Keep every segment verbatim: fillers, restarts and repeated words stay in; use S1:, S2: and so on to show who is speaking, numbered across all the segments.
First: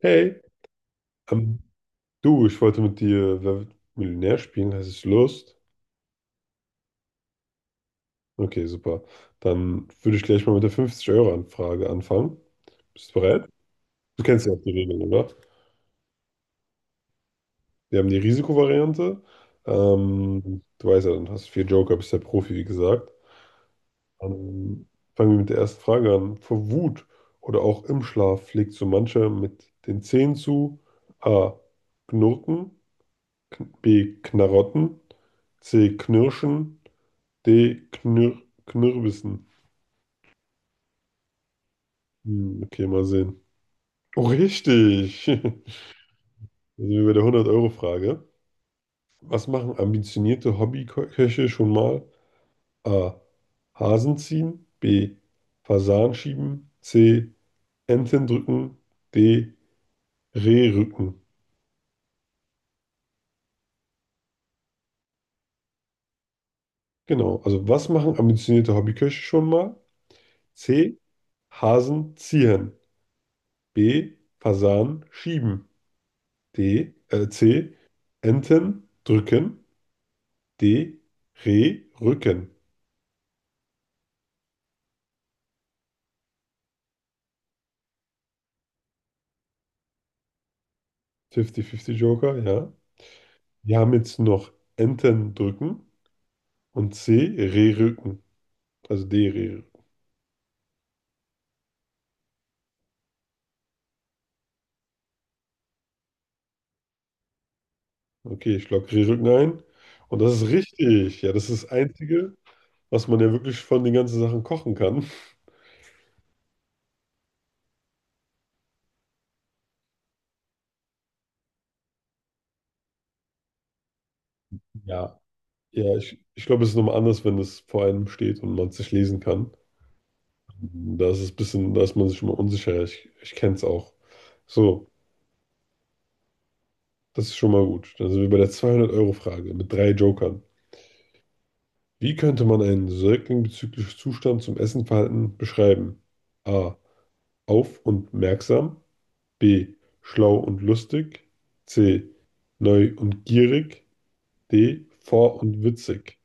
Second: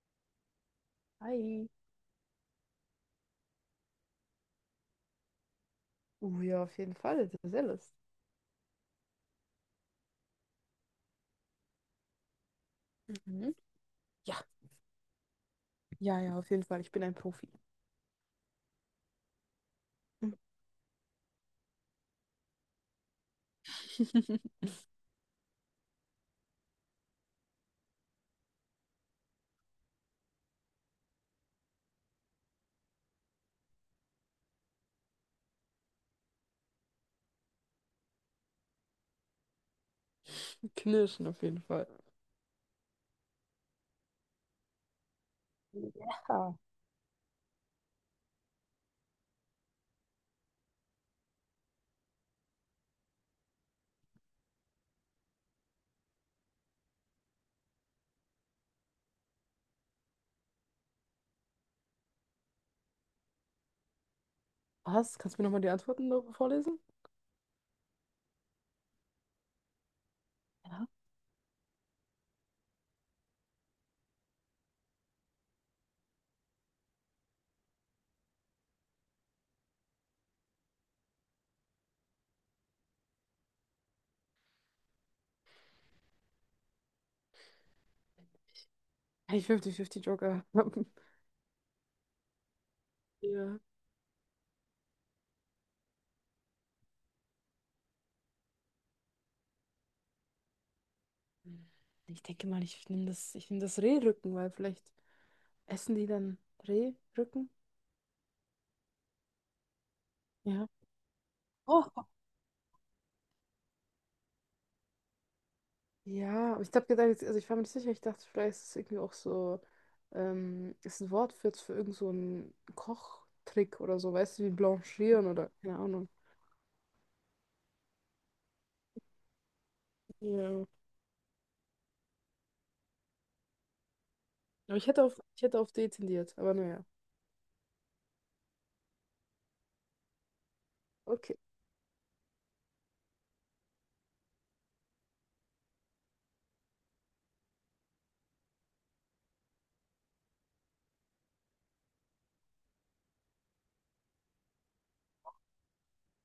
S1: Hey, ähm,
S2: Hi.
S1: du, ich wollte mit dir Wer wird Millionär spielen. Hast du Lust?
S2: Uh, ja, auf jeden Fall. Das sehr lustig.
S1: Okay, super. Dann würde ich gleich mal mit der fünfzig Euro Anfrage anfangen. Bist du bereit?
S2: Mhm.
S1: Du
S2: Ja.
S1: kennst ja auch die Regeln, oder?
S2: Ja, ja, auf jeden Fall. Ich bin ein Profi.
S1: Wir haben die Risikovariante. Ähm, du weißt ja, dann hast du vier Joker, bist der Profi, wie gesagt. Dann fangen wir mit der ersten Frage an. Vor Wut oder auch im Schlaf schlägt so mancher mit den Zähnen zu. A. Knurken. K- B. Knarotten. C. Knirschen. D. Knir Knirbissen.
S2: Knirschen auf jeden Fall.
S1: Hm, okay, mal sehen. Oh, richtig.
S2: Ja.
S1: Da sind wir bei der hundert-Euro-Frage. Was machen ambitionierte Hobbyköche schon mal? A. Hasen ziehen. B. Fasan schieben. C. Enten drücken. D. Reh rücken.
S2: Was? Kannst du mir nochmal die Antworten noch vorlesen?
S1: Genau. Also, was machen ambitionierte Hobbyköche schon mal?
S2: Ja.
S1: C. Hasen ziehen. B. Fasan schieben. D. Äh, C. Enten drücken. D, Re, Rücken.
S2: Hey, fünfzig fünfzig Joker.
S1: fünfzig fünfzig Joker, ja.
S2: Ja.
S1: Wir haben jetzt noch Enten drücken und C, Re, Rücken. Also D, Re, Rücken.
S2: Ich denke mal, ich nehme das, ich nehm das Rehrücken, weil vielleicht essen die dann Rehrücken.
S1: Okay, ich logge Re, Rücken ein. Und das ist
S2: Ja.
S1: richtig. Ja, das ist das
S2: Oh.
S1: Einzige, was man ja wirklich von den ganzen Sachen kochen kann.
S2: Ja, aber ich habe gedacht, jetzt- also ich war mir nicht sicher, ich dachte, vielleicht ist es irgendwie auch so, ähm, ist ein Wort für, für irgend so einen Kochtrick oder so, weißt du, wie
S1: Ja.
S2: blanchieren oder keine
S1: Ja,
S2: Ahnung.
S1: ich, ich glaube, es ist nochmal anders, wenn es vor einem steht und man es nicht lesen kann.
S2: Ja.
S1: Da ist es ein bisschen, da ist man sich schon mal unsicher. Ich, ich kenne es auch.
S2: Aber ich
S1: So,
S2: hätte auf, ich hätte auf D tendiert, aber naja.
S1: das ist schon mal gut. Dann sind wir bei der zweihundert Euro Frage mit drei Jokern.
S2: Okay.
S1: Wie könnte man einen Säugling bezüglich Zustand zum Essenverhalten beschreiben? A. Auf und merksam. B. Schlau und lustig. C. Neu und gierig. D. Vor und witzig.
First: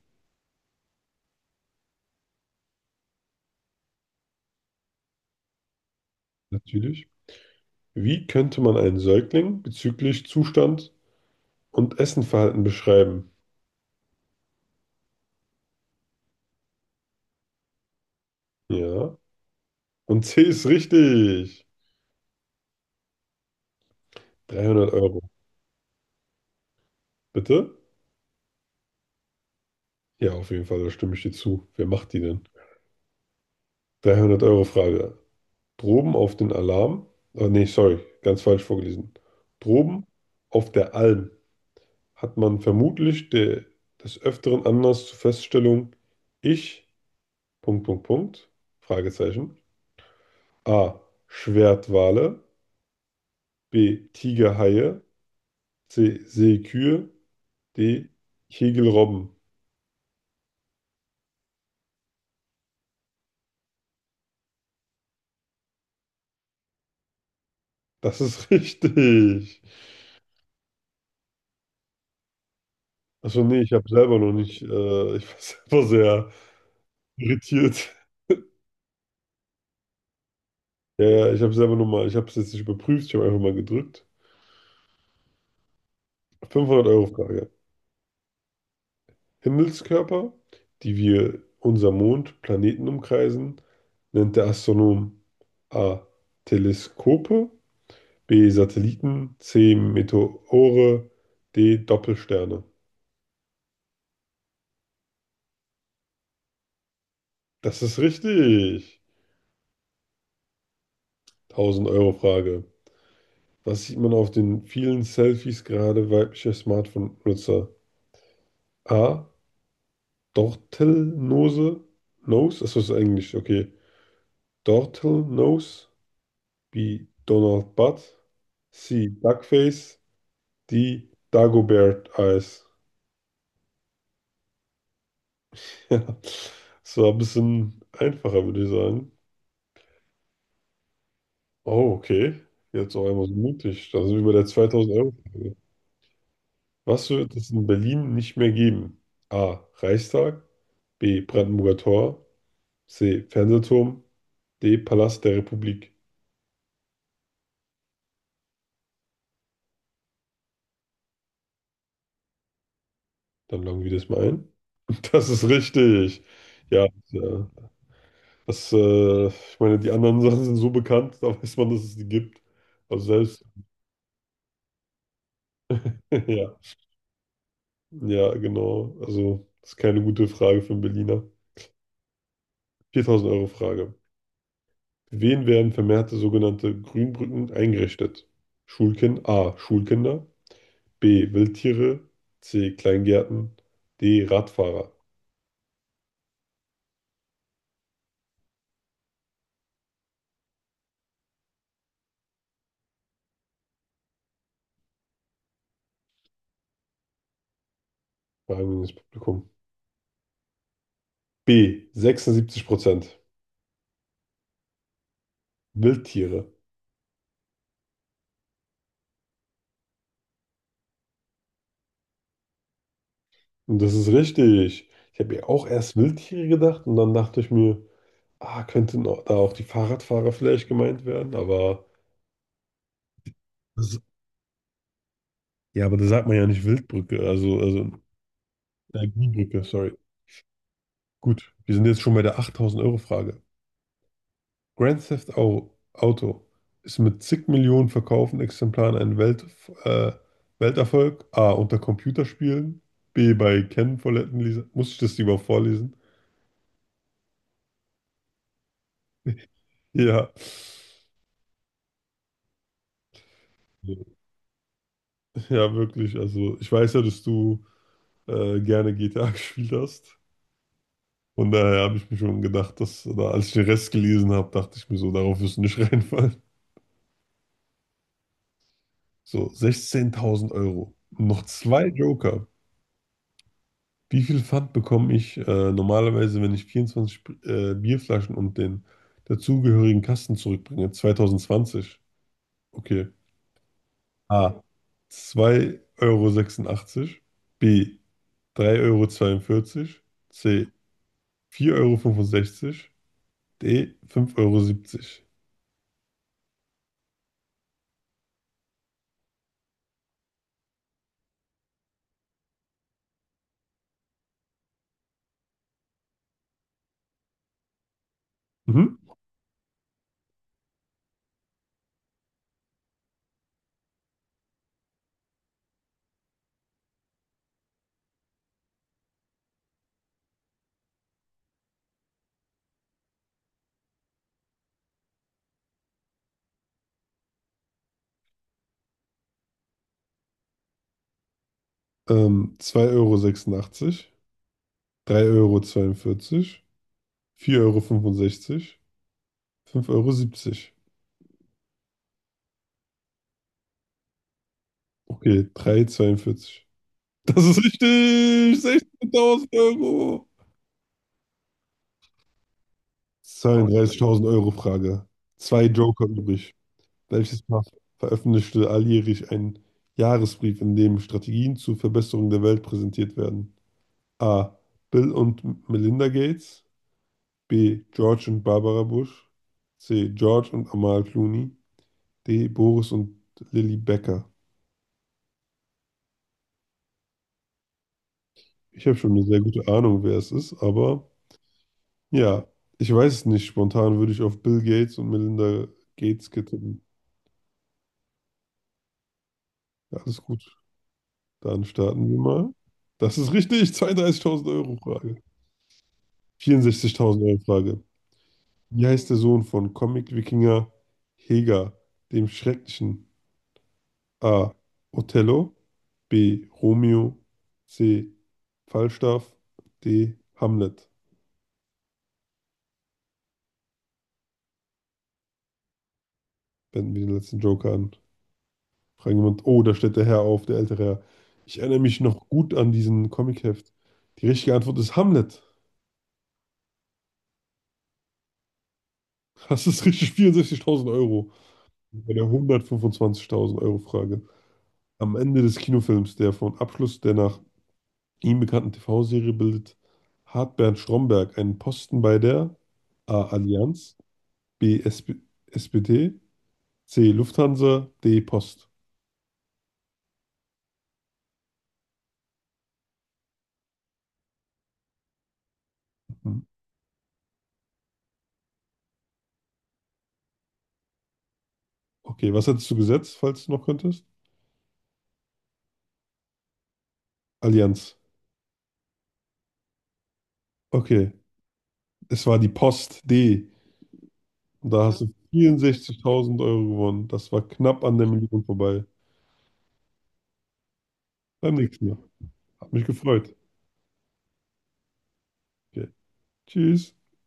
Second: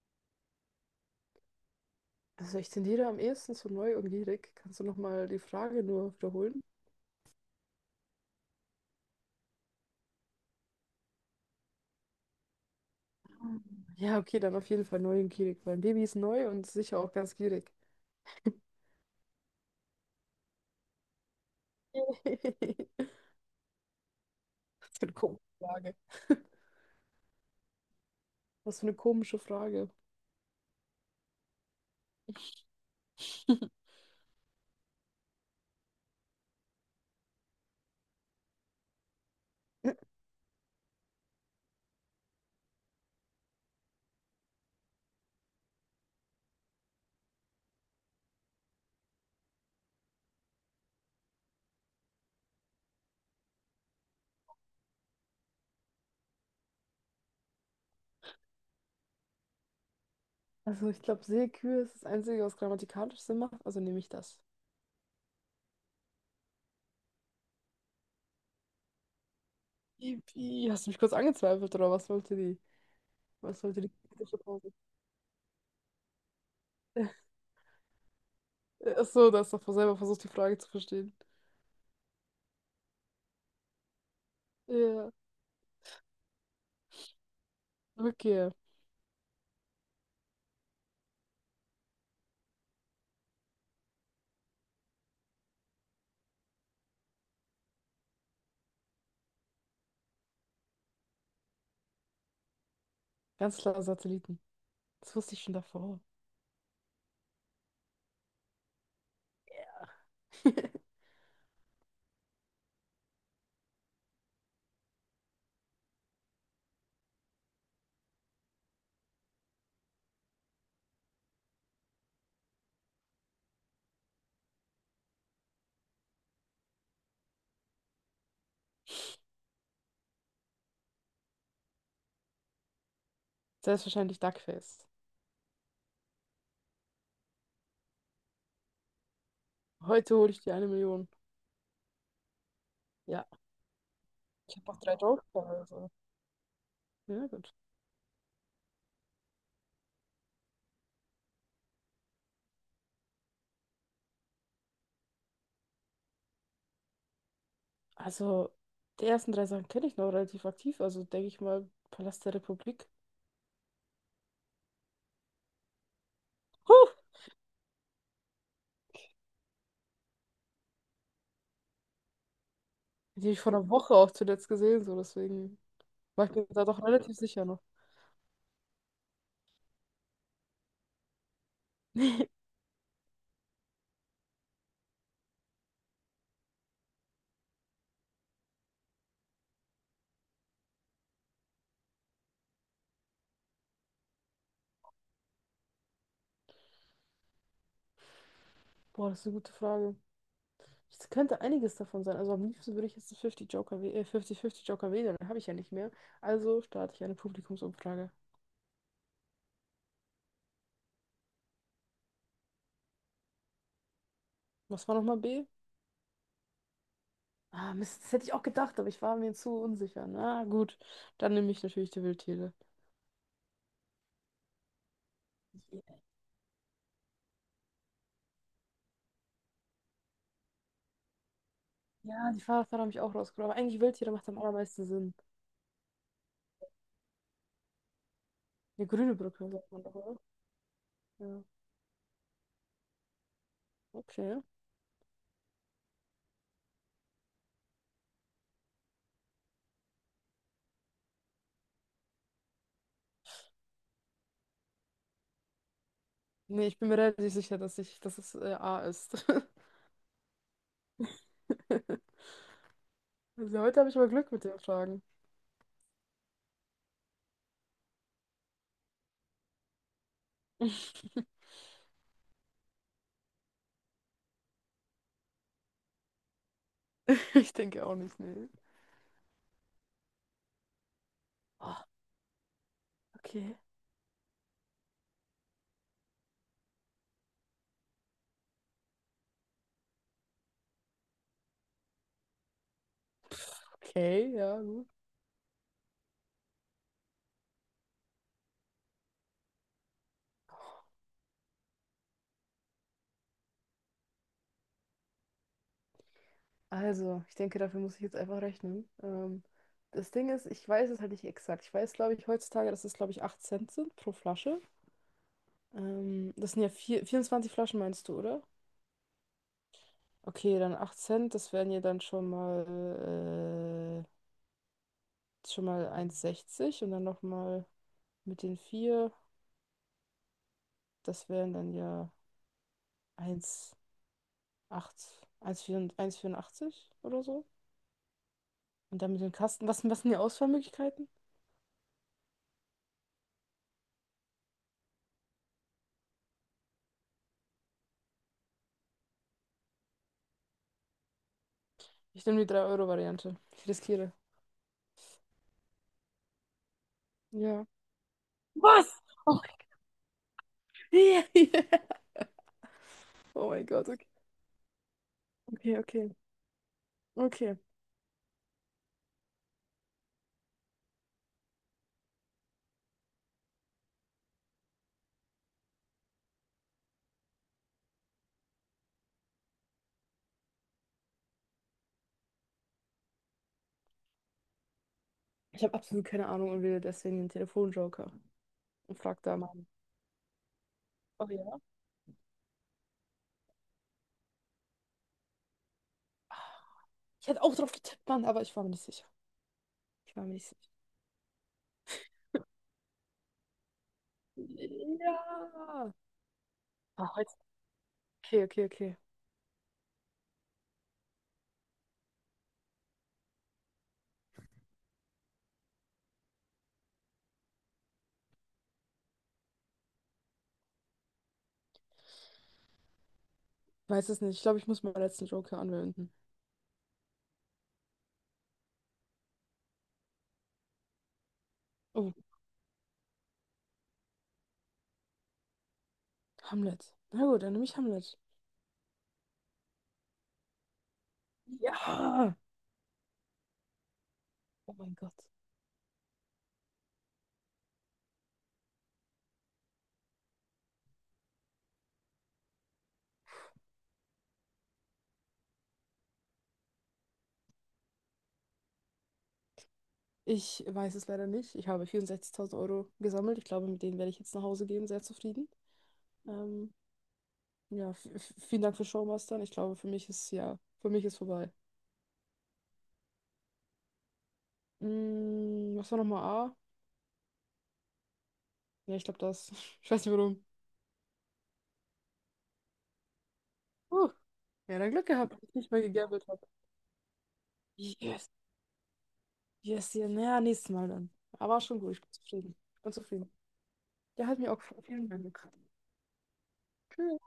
S2: Also ich tendiere am ehesten zu neu und gierig. Kannst du nochmal die Frage nur wiederholen?
S1: Natürlich. Wie könnte man einen Säugling bezüglich Zustand und Essenverhalten beschreiben?
S2: Ja, okay, dann auf jeden Fall neu und gierig, weil ein Baby ist neu und sicher auch ganz gierig.
S1: Ja. Und C ist richtig. 300
S2: Was für eine
S1: Euro.
S2: komische Frage.
S1: Bitte?
S2: Was für eine komische Frage.
S1: Ja, auf jeden Fall, da stimme ich dir zu. Wer macht die denn? dreihundert Euro Frage. Droben auf den Alarm, oh nee, sorry, ganz falsch vorgelesen. Droben auf der Alm hat man vermutlich de, des Öfteren Anlass zur Feststellung, ich, Punkt, Punkt, Punkt, Fragezeichen, A. Schwertwale, B. Tigerhaie, C. Seekühe, D. Kegelrobben.
S2: Also ich glaube, Seekühe ist das Einzige, was grammatikalisch Sinn macht, also nehme ich das.
S1: Das ist richtig.
S2: Ipi, hast du mich kurz angezweifelt, oder was wollte die?
S1: Achso, nee,
S2: Was
S1: ich
S2: wollte
S1: habe
S2: die
S1: selber noch
S2: kritische
S1: nicht,
S2: Pause?
S1: äh, ich war selber sehr irritiert.
S2: Ach so, da hast du doch selber versucht, die Frage zu
S1: Ja,
S2: verstehen.
S1: ja, ich habe selber noch mal, ich habe es jetzt nicht überprüft, ich habe einfach mal gedrückt.
S2: Ja,
S1: fünfhundert-Euro-Frage.
S2: okay.
S1: Himmelskörper, die wir unser Mond, Planeten umkreisen, nennt der Astronom A. Teleskope, B. Satelliten, C. Meteore, D. Doppelsterne.
S2: Ganz klar Satelliten. Das wusste ich schon davor.
S1: Das ist richtig. tausend-Euro-Frage. Was sieht man auf den vielen Selfies gerade weiblicher Smartphone-Nutzer? A. Dortelnose. Nose? Achso, das ist Englisch, okay. Dortelnose, wie Donald Butt, C. Duckface, D. Dagobert Eyes.
S2: Selbstverständlich Duckface.
S1: Ja, das war ein bisschen einfacher, würde ich sagen.
S2: Heute hole ich dir eine Million.
S1: Oh, okay. Jetzt auch
S2: Ja,
S1: einmal so mutig. Da sind wir bei der
S2: ich habe noch drei Jokes da,
S1: zweitausend-Euro-Frage.
S2: also.
S1: Was
S2: Ja,
S1: wird es
S2: gut.
S1: in Berlin nicht mehr geben? A. Reichstag, B. Brandenburger Tor, C. Fernsehturm, D. Palast der Republik.
S2: Also, die ersten drei Sachen kenne ich noch relativ aktiv. Also, denke ich mal, Palast der Republik.
S1: Dann loggen wir das mal ein. Das ist richtig. Ja,
S2: Huh!
S1: ja. Das, äh, ich meine, die anderen Sachen sind so bekannt, da weiß man, dass es die gibt. Also
S2: Die habe ich
S1: selbst,
S2: vor einer Woche auch zuletzt gesehen, so deswegen war ich mir
S1: ja,
S2: da doch relativ sicher noch.
S1: ja, genau. Also, das ist keine gute Frage für einen Berliner. viertausend-Euro-Frage. Wen werden vermehrte sogenannte Grünbrücken eingerichtet? Schulkind A. Schulkinder. B. Wildtiere. C. Kleingärten. D. Radfahrer.
S2: Boah, das ist eine gute Frage. Es könnte einiges davon sein. Also am liebsten würde ich jetzt einen fünfzig Joker, wäh- äh, fünfzig fünfzig Joker wählen, den habe ich ja nicht mehr. Also starte ich eine Publikumsumfrage.
S1: Fragen wir ins Publikum. B. sechsundsiebzig Prozent.
S2: Was war nochmal B?
S1: Wildtiere.
S2: Ah, Mist, das hätte ich auch gedacht, aber ich war mir zu unsicher. Na gut, dann nehme ich natürlich die Wildtiere.
S1: Und das ist richtig. Ich habe ja auch erst Wildtiere gedacht und dann dachte ich mir, ah, könnten auch- da auch die Fahrradfahrer vielleicht gemeint werden, aber
S2: Ja, die Fahrradfahrer haben mich auch rausgenommen. Aber eigentlich
S1: das,
S2: Wildtiere macht am allermeisten Sinn.
S1: ja, aber da sagt man ja nicht Wildbrücke, also, also
S2: Eine
S1: äh,
S2: grüne Brücke,
S1: Grünbrücke,
S2: sagt man doch,
S1: sorry.
S2: oder? Ja.
S1: Gut, wir sind jetzt schon bei der achttausend-Euro-Frage.
S2: Okay.
S1: Grand Theft Au- Auto ist mit zig Millionen verkauften Exemplaren ein Welt, äh, Welterfolg. A, unter Computerspielen. B, bei Ken-Foletten. Lisa- Muss ich das lieber vorlesen?
S2: Nee, ich bin mir relativ sicher, dass ich, dass es äh, A ist.
S1: Ja.
S2: Also heute habe ich mal Glück mit den Fragen.
S1: Ja, wirklich. Also, ich weiß ja, dass du äh, gerne G T A gespielt hast. Von daher habe ich mir schon gedacht, dass, oder als ich den Rest gelesen habe, dachte ich mir so, darauf wirst du nicht reinfallen.
S2: Ich denke auch nicht, nee.
S1: So, sechzehntausend Euro. Noch
S2: Oh,
S1: zwei Joker.
S2: okay.
S1: Wie viel Pfand bekomme ich äh, normalerweise, wenn ich vierundzwanzig Sp- äh, Bierflaschen und den dazugehörigen Kasten zurückbringe? zweitausendzwanzig. Okay.
S2: Okay, ja,
S1: A.
S2: gut.
S1: zwei Euro sechsundachtzig. B. drei Euro zweiundvierzig. C. vier Euro fünfundsechzig. D. fünf Euro siebzig.
S2: Also, ich denke, dafür muss ich jetzt einfach rechnen. Ähm, das Ding ist, ich weiß es halt nicht exakt. Ich weiß, glaube ich, heutzutage, dass es, glaube ich, acht Cent sind pro Flasche. Ähm, das sind ja vier, vierundzwanzig Flaschen, meinst du, oder?
S1: Mhm.
S2: Okay, dann acht Cent, das wären ja dann schon mal, äh, schon mal eins Komma sechzig und dann nochmal mit den vier. Das wären dann ja eins Komma acht eins Komma achtundachtzig vierundachtzig oder so. Und dann mit dem Kasten. Was, was sind die Auswahlmöglichkeiten?
S1: Ähm, zwei Euro sechsundachtzig, sechsundachtzig, drei Euro, zweiundvierzig, vier Euro, fünfundsechzig, fünf Euro, siebzig.
S2: Ich nehme die drei Euro Variante. Ich riskiere.
S1: Okay, drei Euro zweiundvierzig. Das ist
S2: Ja.
S1: richtig!
S2: Was?
S1: 16.000
S2: Okay.
S1: Euro!
S2: Oh mein Gott, okay.
S1: Zweiunddreißigtausend Euro Frage. Zwei
S2: Okay,
S1: Joker
S2: okay.
S1: übrig. Welches
S2: Okay.
S1: Paar veröffentlichte alljährlich einen Jahresbrief, in dem Strategien zur Verbesserung der Welt präsentiert werden? A. Bill und Melinda Gates. B. George und Barbara Bush. C. George und Amal Clooney. D. Boris und Lilly Becker.
S2: Ich habe absolut keine Ahnung und wähle deswegen den Telefonjoker
S1: Ich habe
S2: und
S1: schon eine
S2: frag da
S1: sehr
S2: mal.
S1: gute Ahnung, wer es ist, aber
S2: Oh ja.
S1: ja, ich weiß es nicht. Spontan würde ich auf Bill Gates und Melinda Gates tippen.
S2: Ich hätte auch drauf getippt, Mann, aber ich war mir nicht sicher.
S1: Ja,
S2: Ich
S1: alles
S2: war mir
S1: gut.
S2: nicht sicher.
S1: Dann starten wir mal. Das ist richtig. zweiunddreißigtausend Euro Frage.
S2: Ja. Ah,
S1: 64.000
S2: heute.
S1: Euro Frage.
S2: Okay, okay,
S1: Wie
S2: okay.
S1: heißt der Sohn von Comic-Wikinger Heger, dem Schrecklichen? A. Othello. B. Romeo. C. Falstaff. D. Hamlet.
S2: Weiß es nicht. Ich glaube, ich muss meinen letzten Joker anwenden.
S1: Wenden wir den letzten Joker an. Fragen jemand, oh, da steht der Herr auf, der ältere Herr. Ich erinnere mich
S2: Oh,
S1: noch gut an diesen Comicheft. Die richtige Antwort ist Hamlet.
S2: Hamlet. Na gut, dann nehme ich Hamlet.
S1: Das ist richtig, vierundsechzigtausend Euro. Bei der
S2: Ja.
S1: hundertfünfundzwanzigtausend Euro Frage.
S2: Oh mein Gott.
S1: Am Ende des Kinofilms, der von Abschluss der nach ihm bekannten T V-Serie bildet, hat Bernd Stromberg einen Posten bei der A. Allianz, B. S P S P D, C. Lufthansa, D. Post.
S2: Ich weiß es leider nicht. Ich habe vierundsechzigtausend Euro gesammelt. Ich glaube, mit denen werde ich jetzt nach Hause gehen, sehr zufrieden.
S1: Mhm.
S2: Ähm, ja, v- v- vielen Dank für Showmastern. Ich glaube, für mich ist ja, für mich ist vorbei.
S1: Okay, was hättest du gesetzt, falls du noch könntest?
S2: Mm, was war nochmal A?
S1: Allianz.
S2: Ja, ich glaube das. Ich weiß nicht warum.
S1: Okay, es war die Post D.
S2: Huh.
S1: Und
S2: Ja,
S1: da
S2: dann
S1: hast,
S2: Glück
S1: ja, du
S2: gehabt, dass ich nicht mehr gegambelt
S1: vierundsechzigtausend
S2: habe.
S1: Euro gewonnen. Das war knapp an der
S2: Yes,
S1: Million vorbei.
S2: yes, ja. Naja, nächstes Mal dann.
S1: Beim
S2: Aber schon
S1: nächsten
S2: gut,
S1: Mal.
S2: ich bin zufrieden.
S1: Hat
S2: Ich
S1: mich
S2: bin zufrieden.
S1: gefreut.
S2: Ja, hat mir auch gefallen. Vielen Dank.
S1: Okay. Tschüss.
S2: Tschüss.